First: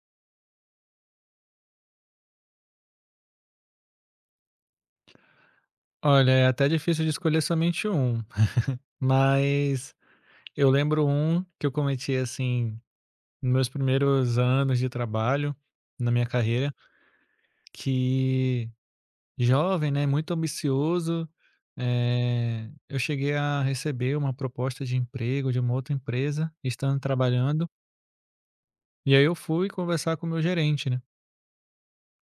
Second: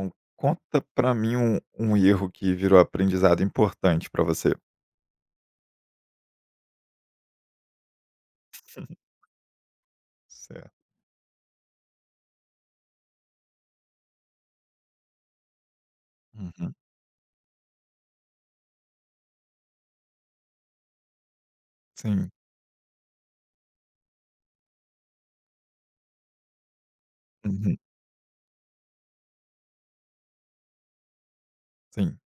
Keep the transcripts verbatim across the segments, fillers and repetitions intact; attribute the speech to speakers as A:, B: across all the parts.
A: Então, conta pra mim um, um erro que virou aprendizado importante pra você.
B: Olha, é até difícil de escolher somente um, mas eu
A: Certo.
B: lembro um que eu cometi assim, nos meus primeiros anos de trabalho, na minha carreira,
A: Uhum.
B: que jovem, né, muito ambicioso,
A: Sim.
B: eh, eu cheguei a receber uma proposta de emprego de uma outra empresa, estando trabalhando,
A: Uhum.
B: e aí eu fui conversar com o meu gerente, né.
A: Sim.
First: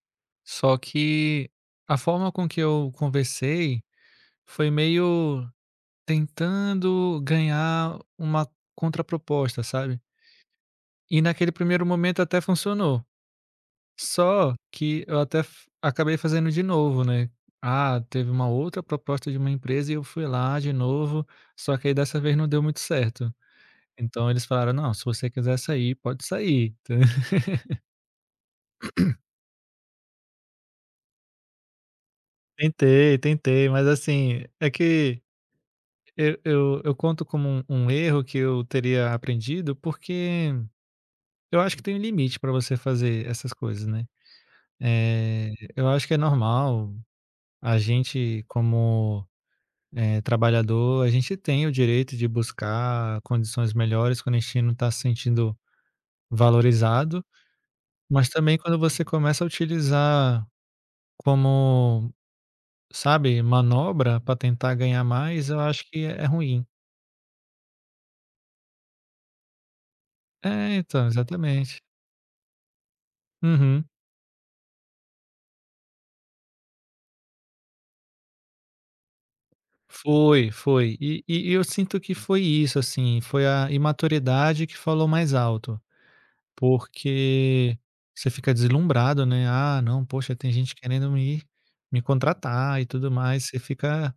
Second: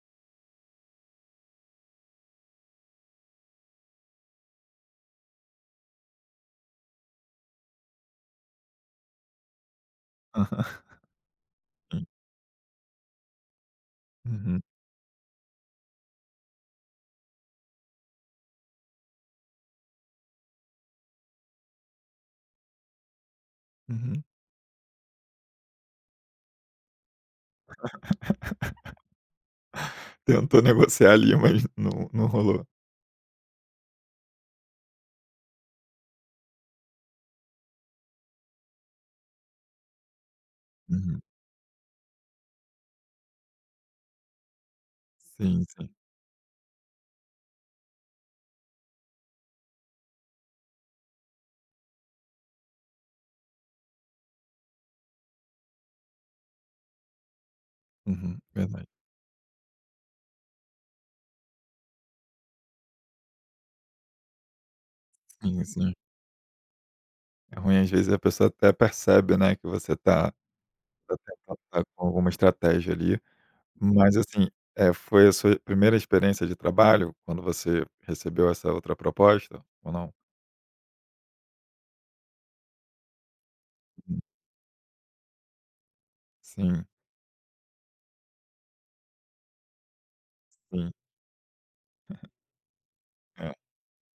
B: Só que a forma com que eu conversei foi meio tentando ganhar uma contraproposta, sabe.
A: Aham.
B: E naquele primeiro
A: Sim.
B: momento até funcionou, só
A: Uhum.
B: que eu até f acabei fazendo de novo, né. Ah, teve uma outra proposta de uma empresa e eu fui lá de novo, só que aí dessa vez não deu muito certo.
A: Uhum.
B: Então eles falaram: "Não, se você quiser sair, pode sair".
A: Tentou negociar ali, mas não, não rolou.
B: Tentei, tentei, mas assim, é que eu eu eu conto como um um erro que eu teria aprendido, porque
A: Uhum.
B: eu acho que tem um limite para você fazer essas coisas, né. Eh,
A: Sim,
B: eu
A: sim.
B: acho que é normal. A gente, como, eh, trabalhador, a gente tem o direito de buscar condições melhores quando a gente não está se sentindo valorizado, mas
A: Uhum.
B: também quando
A: Verdade.
B: você começa a utilizar como, sabe, manobra para tentar ganhar mais, eu
A: Sim,
B: acho
A: sim.
B: que é é ruim.
A: É ruim, às vezes a pessoa até percebe, né, que você tá,
B: É, então,
A: tá tentando
B: exatamente.
A: tá com alguma estratégia ali.
B: Uhum.
A: Mas assim, é, foi a sua primeira experiência de trabalho quando você recebeu essa outra proposta? Ou não?
B: Foi, foi. e e eu sinto que foi isso, assim, foi a
A: Uhum.
B: imaturidade que falou mais alto.
A: Sim,
B: Porque você fica deslumbrado, né, "Ah, não, poxa, tem gente
A: sim.
B: querendo me me contratar e tudo mais",
A: É.
B: você fica,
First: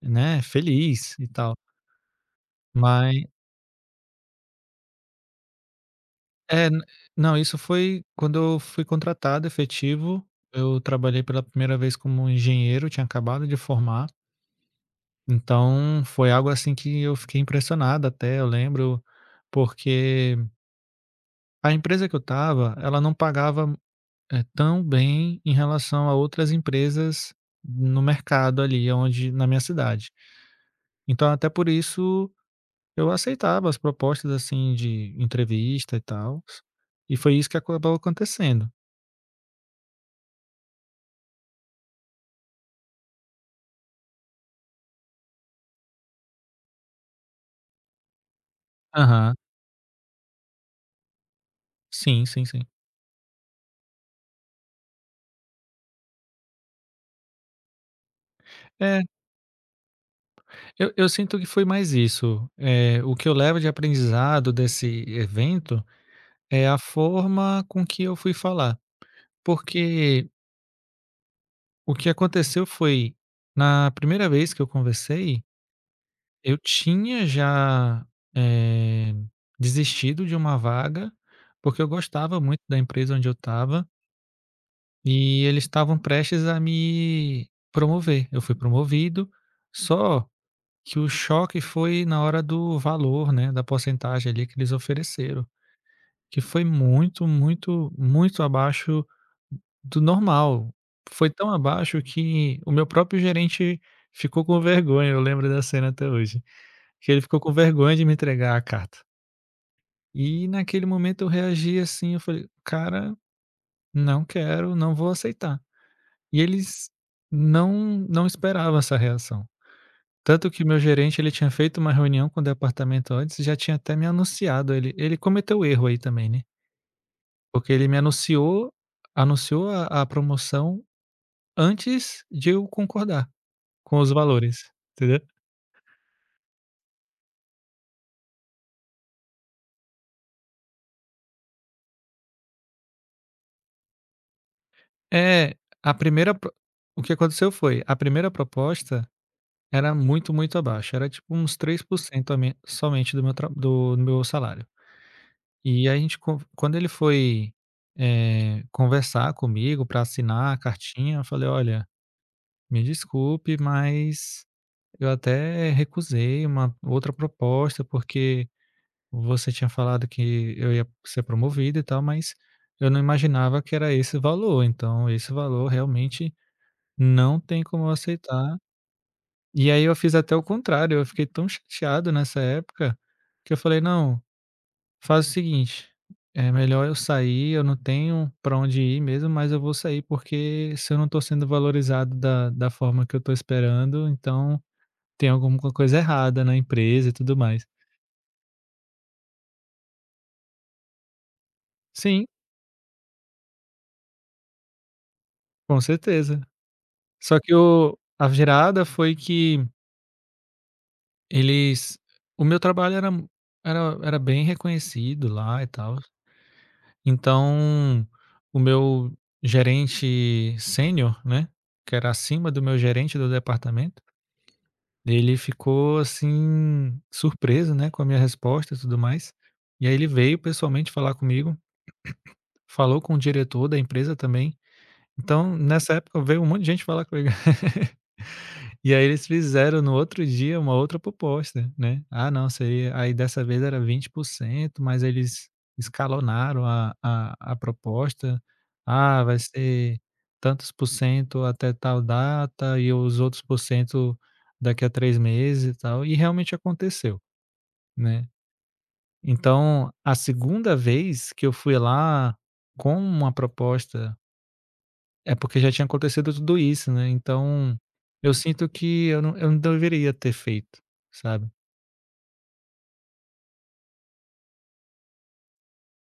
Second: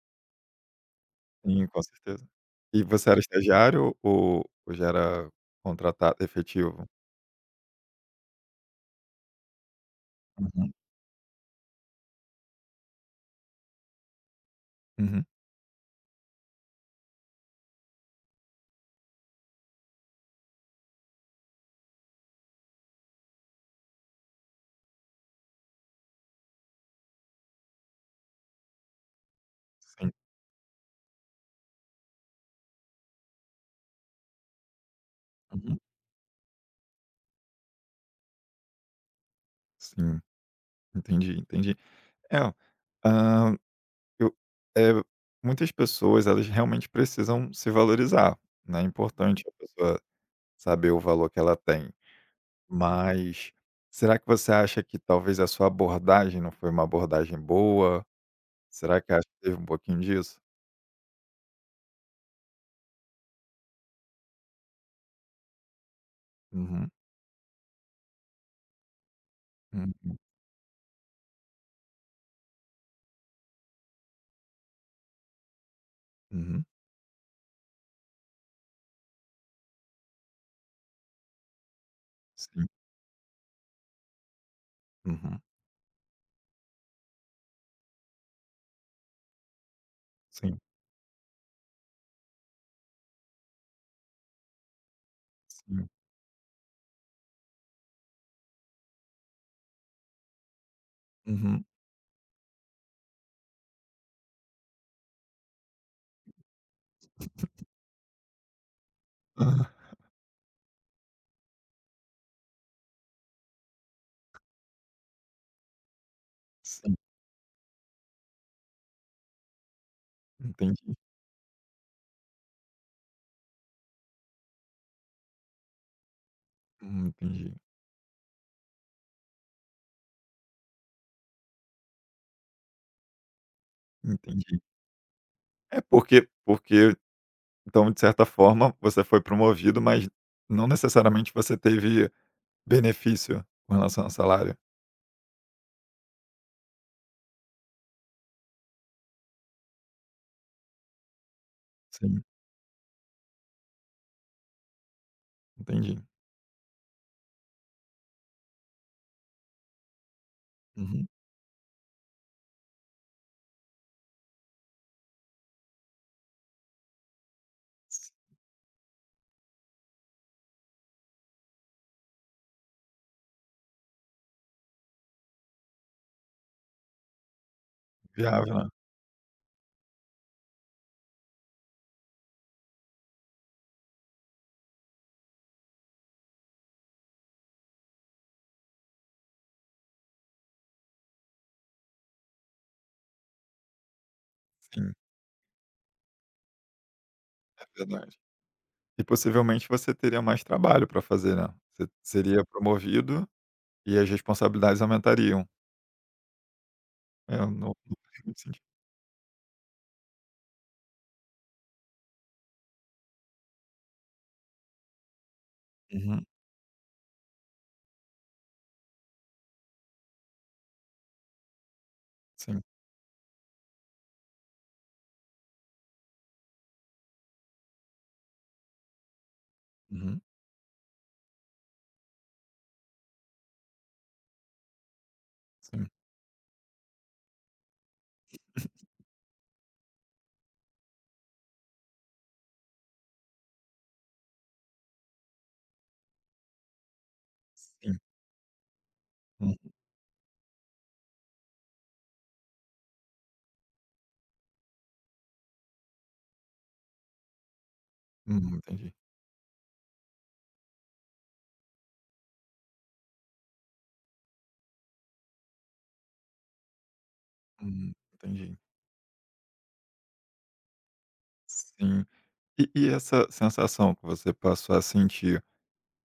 B: né, feliz e tal.
A: Sim, com certeza. E você era
B: Mas
A: estagiário ou ou já era contratado
B: é, n
A: efetivo?
B: não, isso foi quando eu fui contratado efetivo,
A: Uhum,
B: eu trabalhei pela primeira vez como engenheiro, tinha acabado de formar,
A: uhum.
B: então foi algo assim que eu fiquei impressionado até, eu lembro, porque a empresa que eu estava, ela não pagava É, tão bem em relação a outras empresas no mercado ali onde na minha cidade.
A: Sim.
B: Então até por isso eu aceitava as propostas, assim, de
A: Uhum.
B: entrevista e tal, e foi isso que acabou acontecendo.
A: Sim, entendi, entendi. É, hã, eu eh, muitas pessoas, elas realmente precisam se valorizar, né, é
B: Aham.
A: importante a pessoa saber o valor que ela tem.
B: Sim, sim, sim.
A: Mas será que você acha que talvez a sua abordagem não foi uma abordagem boa? Será
B: É,
A: que acha que teve um pouquinho disso?
B: eu eu sinto que foi mais isso. Eh, o que eu levo de aprendizado desse evento é a
A: Uhum,
B: forma com que eu fui falar,
A: uhum,
B: porque o que aconteceu foi, na primeira vez que eu conversei. Eu
A: uhum.
B: tinha já, eh, desistido de uma vaga, porque eu gostava muito
A: Sim,
B: da empresa onde eu estava
A: uhum,
B: e eles estavam prestes a me promover. Eu fui promovido, só
A: sim.
B: que o choque foi na hora do valor, né, da porcentagem ali que eles ofereceram,
A: Sim.
B: que foi muito, muito, muito abaixo do normal. Foi tão
A: Uhum.
B: abaixo que o meu próprio gerente ficou com vergonha, eu lembro da cena até hoje. Que ele ficou com vergonha de me entregar a carta.
A: Ah,
B: E naquele momento eu reagi assim, eu falei: "Cara, não quero, não vou aceitar". E eles
A: sim.
B: não não esperavam essa reação. Tanto que meu
A: Entendi.
B: gerente, ele tinha feito uma reunião com o departamento antes e já tinha até me anunciado, ele ele cometeu erro aí também, né,
A: Hum, entendi,
B: porque ele me anunciou anunciou a a promoção antes de eu concordar com os valores,
A: entendi.
B: entendeu.
A: É porque porque então, de certa forma, você foi promovido, mas não necessariamente você teve benefício com relação ao salário.
B: É, a primeira pro o que aconteceu foi, a primeira proposta era muito, muito abaixo, era tipo uns
A: Sim,
B: três por cento a me somente do meu tra do do meu salário. E a
A: entendi.
B: gente con quando ele foi, eh, conversar comigo para assinar a
A: Uhum.
B: cartinha, eu falei: "Olha, me desculpe, mas eu até recusei uma outra proposta,
A: Sim,
B: porque você tinha falado que eu ia ser promovido e tal, mas eu não imaginava que era esse valor, então esse valor realmente não tem como eu
A: viável,
B: aceitar".
A: né.
B: E aí eu fiz até o contrário, eu fiquei tão chateado nessa época, que eu falei: "Não, faz o seguinte, é melhor eu sair, eu não tenho pra onde ir mesmo, mas eu vou sair, porque se eu não tô sendo valorizado da da forma que eu tô esperando, então
A: Sim,
B: tem alguma coisa errada na empresa e tudo
A: é
B: mais".
A: verdade. E possivelmente você teria mais trabalho para fazer, né. Você
B: Sim,
A: seria promovido e as responsabilidades aumentariam.
B: com certeza.
A: É,
B: Só
A: não
B: que o
A: não faz
B: a
A: muito sentido.
B: virada foi que eles o meu trabalho era era era bem reconhecido lá e tal.
A: Uhum.
B: Então, o meu gerente sênior, né, que era acima
A: Sim.
B: do meu gerente do departamento, ele ficou assim surpreso, né, com a minha resposta e tudo mais. E aí ele
A: Uhum.
B: veio pessoalmente falar comigo, falou com o diretor da empresa também. Então,
A: Sim,
B: nessa época veio um monte de gente falar comigo. E aí eles fizeram no outro dia uma outra proposta, né. "Ah não, seria", aí dessa vez era vinte por cento, mas eles escalonaram a a a
A: sim.
B: proposta. "Ah, vai
A: Hum,
B: ser tantos por cento até tal data e os outros por cento daqui a três meses" e tal, e realmente aconteceu, né.
A: uhum, entendi.
B: Então, a segunda vez que eu fui lá com uma proposta é porque já tinha acontecido tudo isso, né, então,
A: Hum,
B: eu
A: entendi.
B: sinto que eu não eu não deveria ter feito, sabe.
A: Sim. E e essa sensação que você passou a sentir,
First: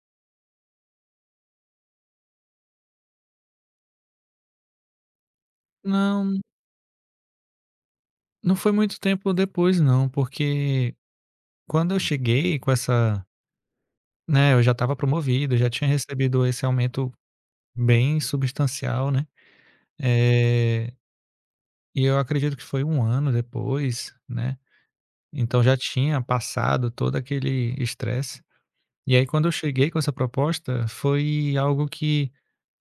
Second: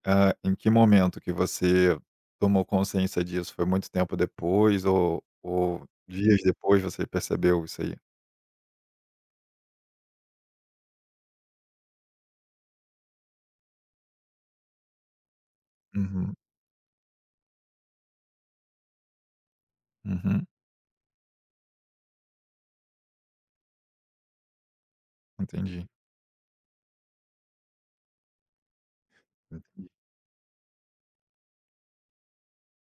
A: ah, em que momento que você tomou consciência disso? Foi muito tempo depois ou ou
B: Não,
A: dias depois você percebeu isso aí?
B: não foi muito tempo depois não, porque quando eu cheguei com essa, né, eu já estava promovido, já tinha
A: Uhum,
B: recebido esse aumento bem substancial, né,
A: uhum,
B: eh, e eu acredito que foi um ano depois, né, então já
A: entendi,
B: tinha passado todo aquele estresse. E aí quando eu cheguei
A: entendi.
B: com essa proposta, foi algo que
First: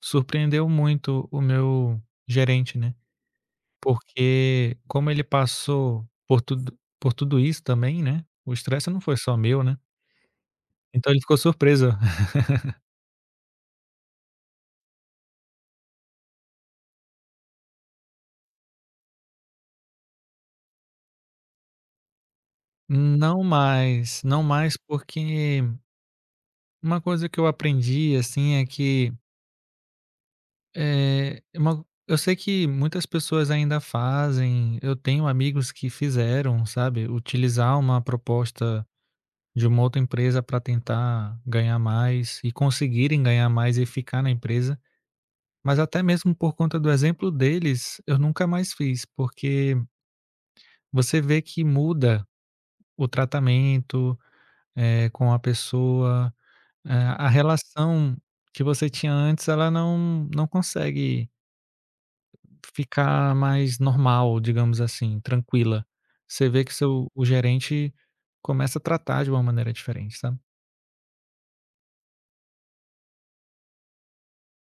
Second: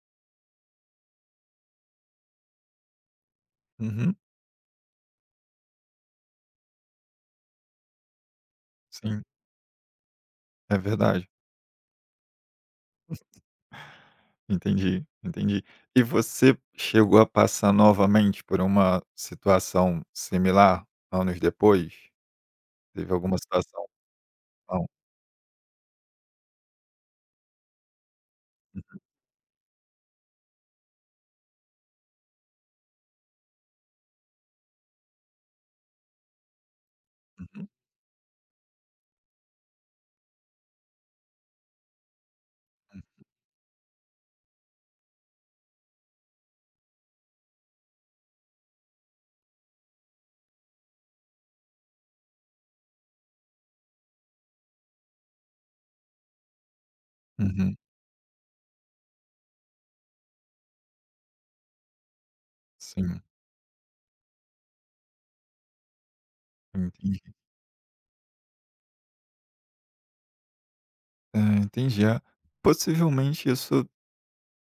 B: surpreendeu muito o meu gerente, né,
A: Uhum,
B: porque como ele passou por tudo por tudo isso também, né, o estresse não foi
A: sim,
B: só meu, né,
A: é
B: então ele
A: verdade.
B: ficou surpreso.
A: Entendi, entendi. E você chegou a passar novamente por uma situação similar anos depois? Teve alguma
B: Não
A: situação?
B: mais, não mais
A: Não.
B: porque uma coisa que eu aprendi, assim, é que, eh, é uma eu sei que muitas pessoas ainda fazem, eu tenho amigos que fizeram, sabe, utilizar uma proposta de uma outra empresa para tentar ganhar mais e conseguirem ganhar mais e ficar na empresa. Mas até mesmo por conta do exemplo deles, eu nunca mais fiz, porque você vê que muda o tratamento, eh, com a pessoa, eh, a
A: Uhum,
B: relação que você tinha antes, ela não não consegue
A: sim,
B: ficar mais normal, digamos assim, tranquila. Você vê que seu o
A: entendi.
B: gerente começa a tratar de uma maneira diferente, sabe?
A: É, entendi. É, possivelmente isso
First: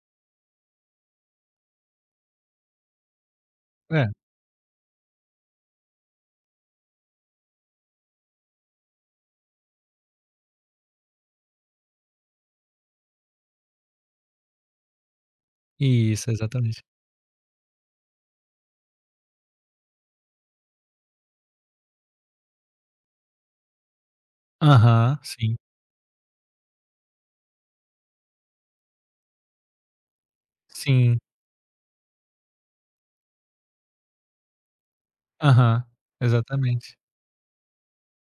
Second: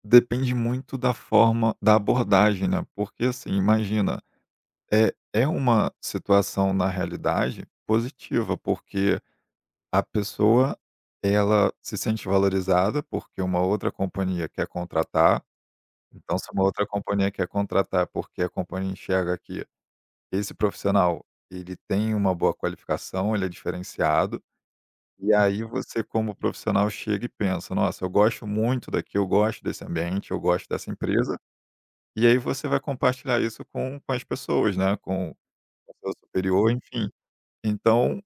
A: depende muito da forma da abordagem, né, porque, assim,
B: É,
A: imagina, é é uma situação na realidade positiva, porque a pessoa, ela se sente valorizada, porque uma outra companhia quer contratar,
B: isso,
A: então se uma
B: exatamente.
A: outra companhia quer contratar, porque a companhia enxerga que esse profissional, ele tem uma boa qualificação, ele é diferenciado.
B: Aham,
A: E
B: sim,
A: aí você como profissional chega e pensa: "Nossa, eu gosto muito daqui, eu gosto desse ambiente, eu gosto dessa
B: sim,
A: empresa", e aí você vai compartilhar isso com com as pessoas, né, com
B: aham,
A: o seu superior,
B: exatamente.
A: enfim. Então,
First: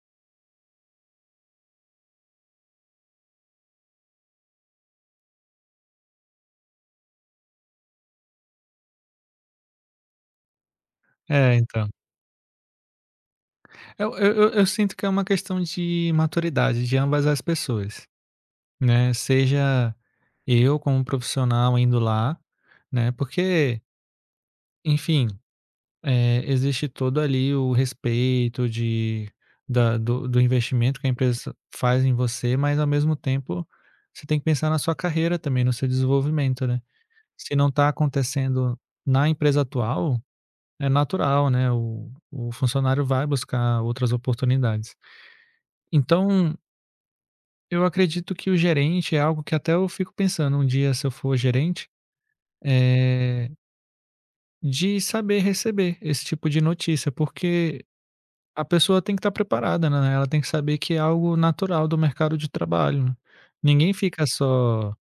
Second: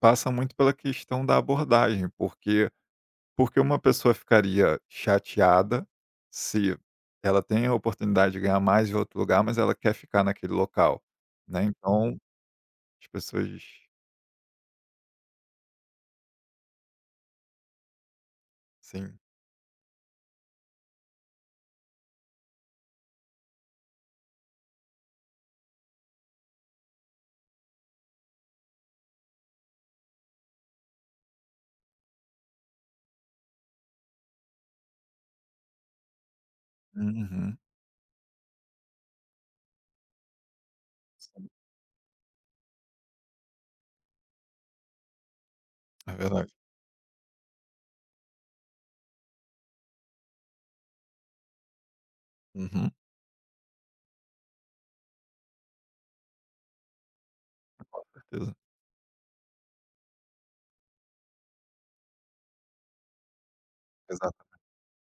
A: passa muito pela questão da abordagem, porque porque uma pessoa ficaria chateada se ela tem a oportunidade de ganhar mais em outro lugar, mas ela quer ficar naquele local,
B: É,
A: né,
B: então.
A: então as pessoas
B: Eu eu eu eu sinto que é uma questão de maturidade de ambas as pessoas, né,
A: sim.
B: seja eu como profissional indo lá, né, porque, enfim, eh, existe todo ali o respeito de da do do investimento que a empresa faz em você, mas ao mesmo tempo você tem que pensar na sua carreira também, no seu desenvolvimento, né. Se
A: Uhum.
B: não está acontecendo na empresa atual. É natural, né, o o funcionário vai buscar outras oportunidades.
A: É verdade.
B: Então, eu acredito que o gerente é algo que até eu fico pensando um dia se eu for gerente,
A: Uhum.
B: eh, de saber receber esse tipo de notícia, porque
A: Certeza.
B: a pessoa tem que estar preparada, né, ela tem que saber que é algo natural do mercado de trabalho, né. Ninguém fica
A: Exato.
B: só:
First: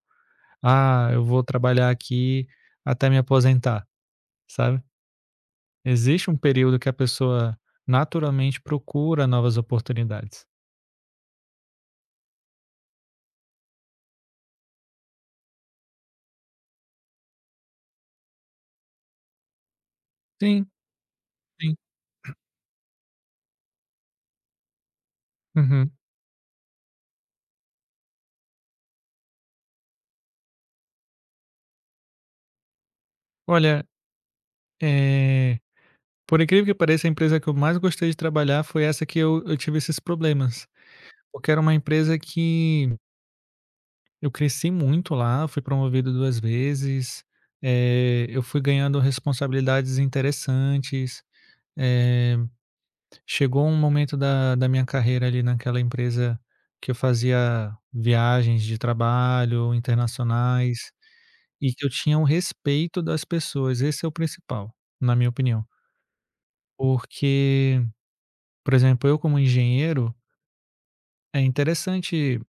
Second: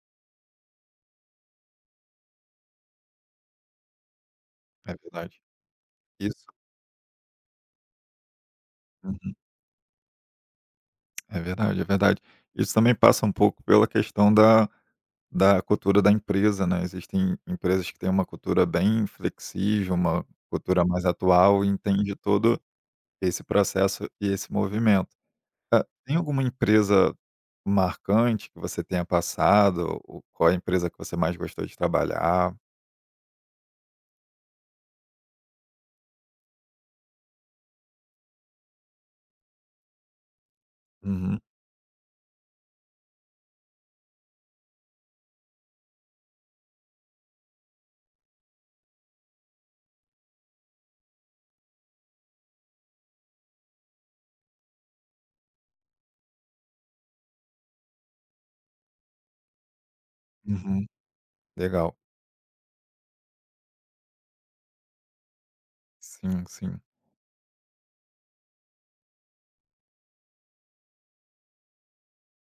B: "Ah, eu vou trabalhar aqui até me aposentar", sabe.
A: É verdade.
B: Existe um
A: Isso.
B: período que a pessoa naturalmente procura
A: Uhum.
B: novas oportunidades.
A: É verdade, é verdade. Isso também passa um pouco pela questão da da cultura da empresa, né. Existem empresas que têm uma cultura bem flexível, uma
B: Sim,
A: cultura mais atual e
B: sim.
A: entende todo esse processo e esse movimento. Hã,
B: Uhum.
A: tem alguma empresa marcante que você tenha passado ou qual é a empresa que você mais gostou de trabalhar?
B: Olha, eh, por incrível que pareça, a empresa que eu mais gostei de trabalhar foi essa que eu eu tive esses problemas,
A: Uhum,
B: porque era uma empresa que eu cresci muito lá, fui promovido duas vezes, eh, eu fui ganhando responsabilidades interessantes, eh, chegou um momento da da minha carreira ali naquela empresa que eu fazia viagens de trabalho
A: uhum.
B: internacionais e que eu
A: Legal.
B: tinha o respeito das pessoas, esse é o principal, na minha opinião.
A: Sim, sim.
B: Porque, por exemplo, eu como engenheiro, é interessante,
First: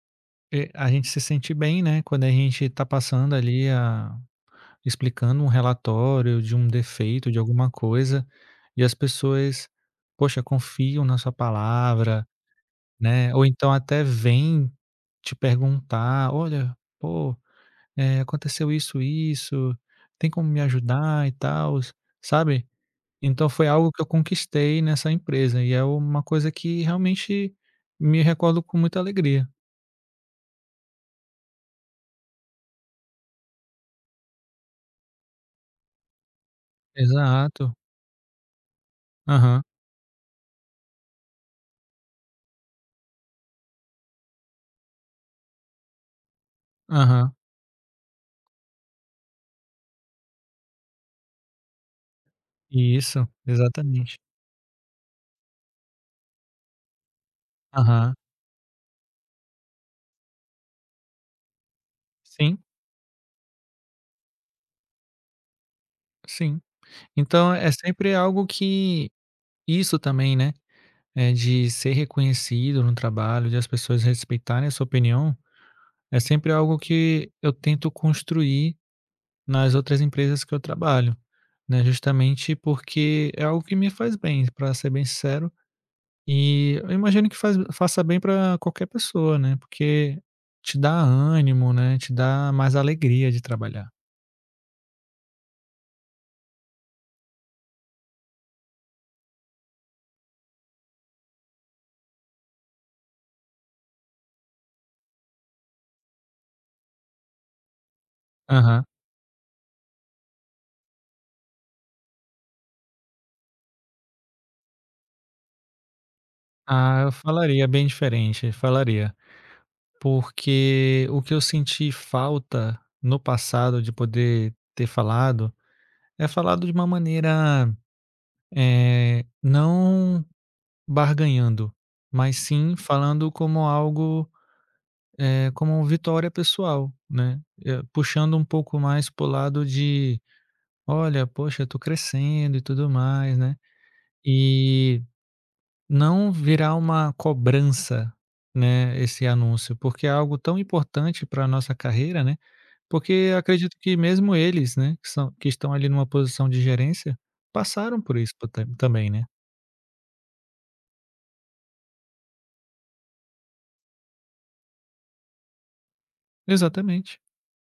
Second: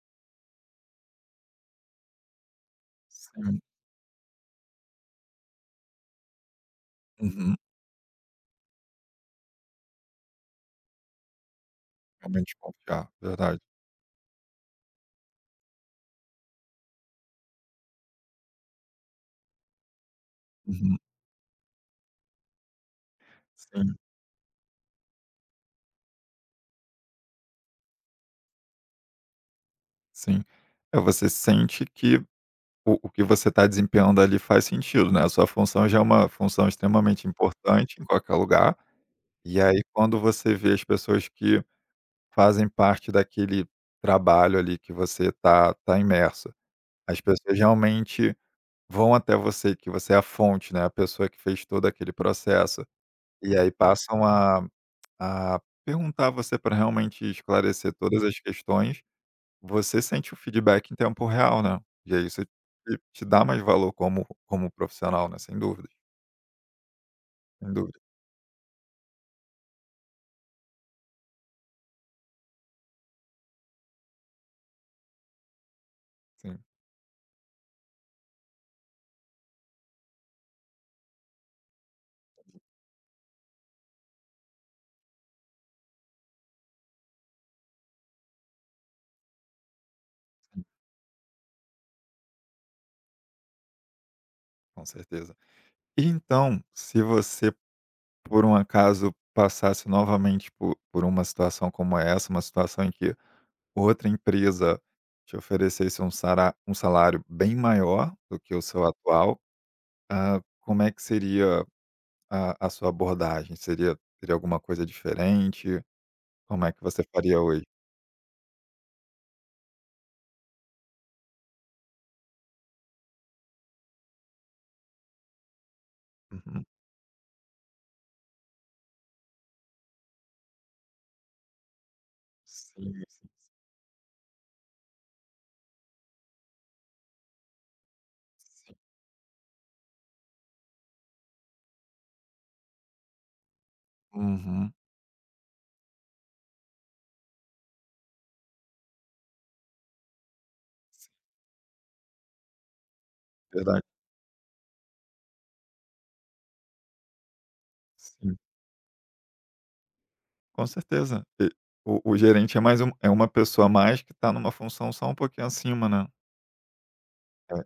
B: eh, a gente se sentir bem, né, quando a gente está passando
A: Sim.
B: ali a explicando um relatório de um defeito, de
A: Uhum.
B: alguma coisa, e as pessoas, poxa, confiam na sua palavra,
A: Realmente confiar.
B: né, ou
A: Verdade.
B: então até vêm te perguntar: "Olha, pô, eh, aconteceu isso, isso, tem como me
A: Uhum.
B: ajudar e tal, sabe?" Então foi algo
A: Sim.
B: que eu conquistei nessa empresa e é uma coisa que realmente me recordo com muita alegria.
A: Sim. É, você sente que o o que você está desempenhando ali faz sentido, né, a sua função já é uma função extremamente
B: Exato.
A: importante em qualquer lugar, e
B: Aham,
A: aí quando você vê as pessoas que fazem parte daquele trabalho ali que você tá tá imerso, as
B: aham.
A: pessoas realmente vão até você, que você é a fonte, né, a pessoa que fez todo aquele processo,
B: Isso,
A: e aí
B: exatamente.
A: passam a a perguntar a você para realmente esclarecer
B: Aham.
A: todas as questões, você sente o feedback em tempo real, né. E aí isso te
B: Sim,
A: te dá mais valor como como profissional, né, sem dúvida.
B: sim. Então é
A: Sem dúvida.
B: sempre algo que isso também, né, é de ser reconhecido no trabalho, de as pessoas respeitarem a sua opinião, é sempre
A: Sim,
B: algo que eu tento construir nas outras empresas que eu trabalho, né, justamente porque é algo que me faz bem, para ser bem sincero. E eu imagino que faz faça bem para qualquer pessoa, né, porque
A: sim,
B: te dá ânimo, né, te dá mais alegria de trabalhar.
A: com certeza. E então, se você por um acaso passasse novamente por por uma situação como essa, uma situação em que outra empresa te oferecesse um sará um salário bem maior do que o
B: Aham.
A: seu atual, hã, como é que seria a a sua abordagem? Seria Teria alguma coisa diferente? Como é que
B: Ah,
A: você
B: eu
A: faria hoje?
B: falaria bem diferente, falaria. Porque o que eu senti falta no passado de poder ter falado, é
A: Uhum.
B: falado de uma maneira, eh, não barganhando, mas sim
A: Sim, sim,
B: falando como algo, eh, como vitória pessoal, né, eh, puxando um
A: sim.
B: pouco mais para o lado de: "Olha, poxa, eu tô crescendo e tudo mais, né?"
A: Uhum,
B: E não virar uma cobrança, né, esse anúncio, porque é algo tão importante para a nossa carreira, né? Porque eu acredito
A: verdade.
B: que mesmo eles, né, que são, que estão ali numa posição de gerência, passaram por isso
A: Sim,
B: po- também, né?
A: com certeza. E o o gerente é mais um é uma pessoa a mais que está numa função só um pouquinho acima, né.
B: Exatamente.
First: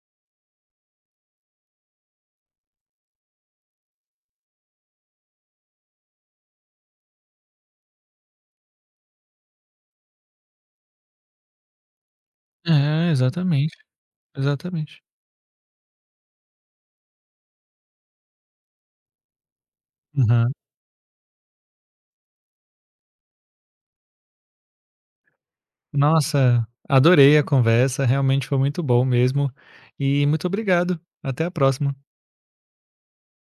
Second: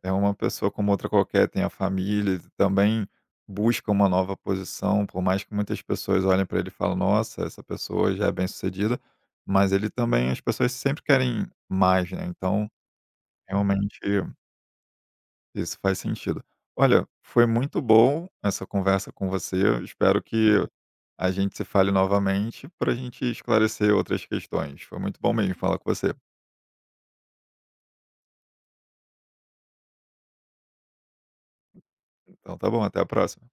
A: É é uma pessoa como outra qualquer, tem a família, ele também busca uma nova posição, por mais que muitas pessoas olhem para ele e falem: "Nossa, essa pessoa já é bem-sucedida", mas ele também, as pessoas sempre querem mais, né, então
B: É, exatamente.
A: realmente
B: Exatamente.
A: isso faz sentido. Olha, foi muito bom essa conversa com você. Eu espero
B: Aham.
A: que a gente se fale novamente para a gente esclarecer outras questões. Foi muito bom mesmo falar com você.
B: Nossa, adorei a conversa, realmente foi muito bom mesmo. E muito obrigado. Até a próxima.
A: Então tá bom, até a próxima.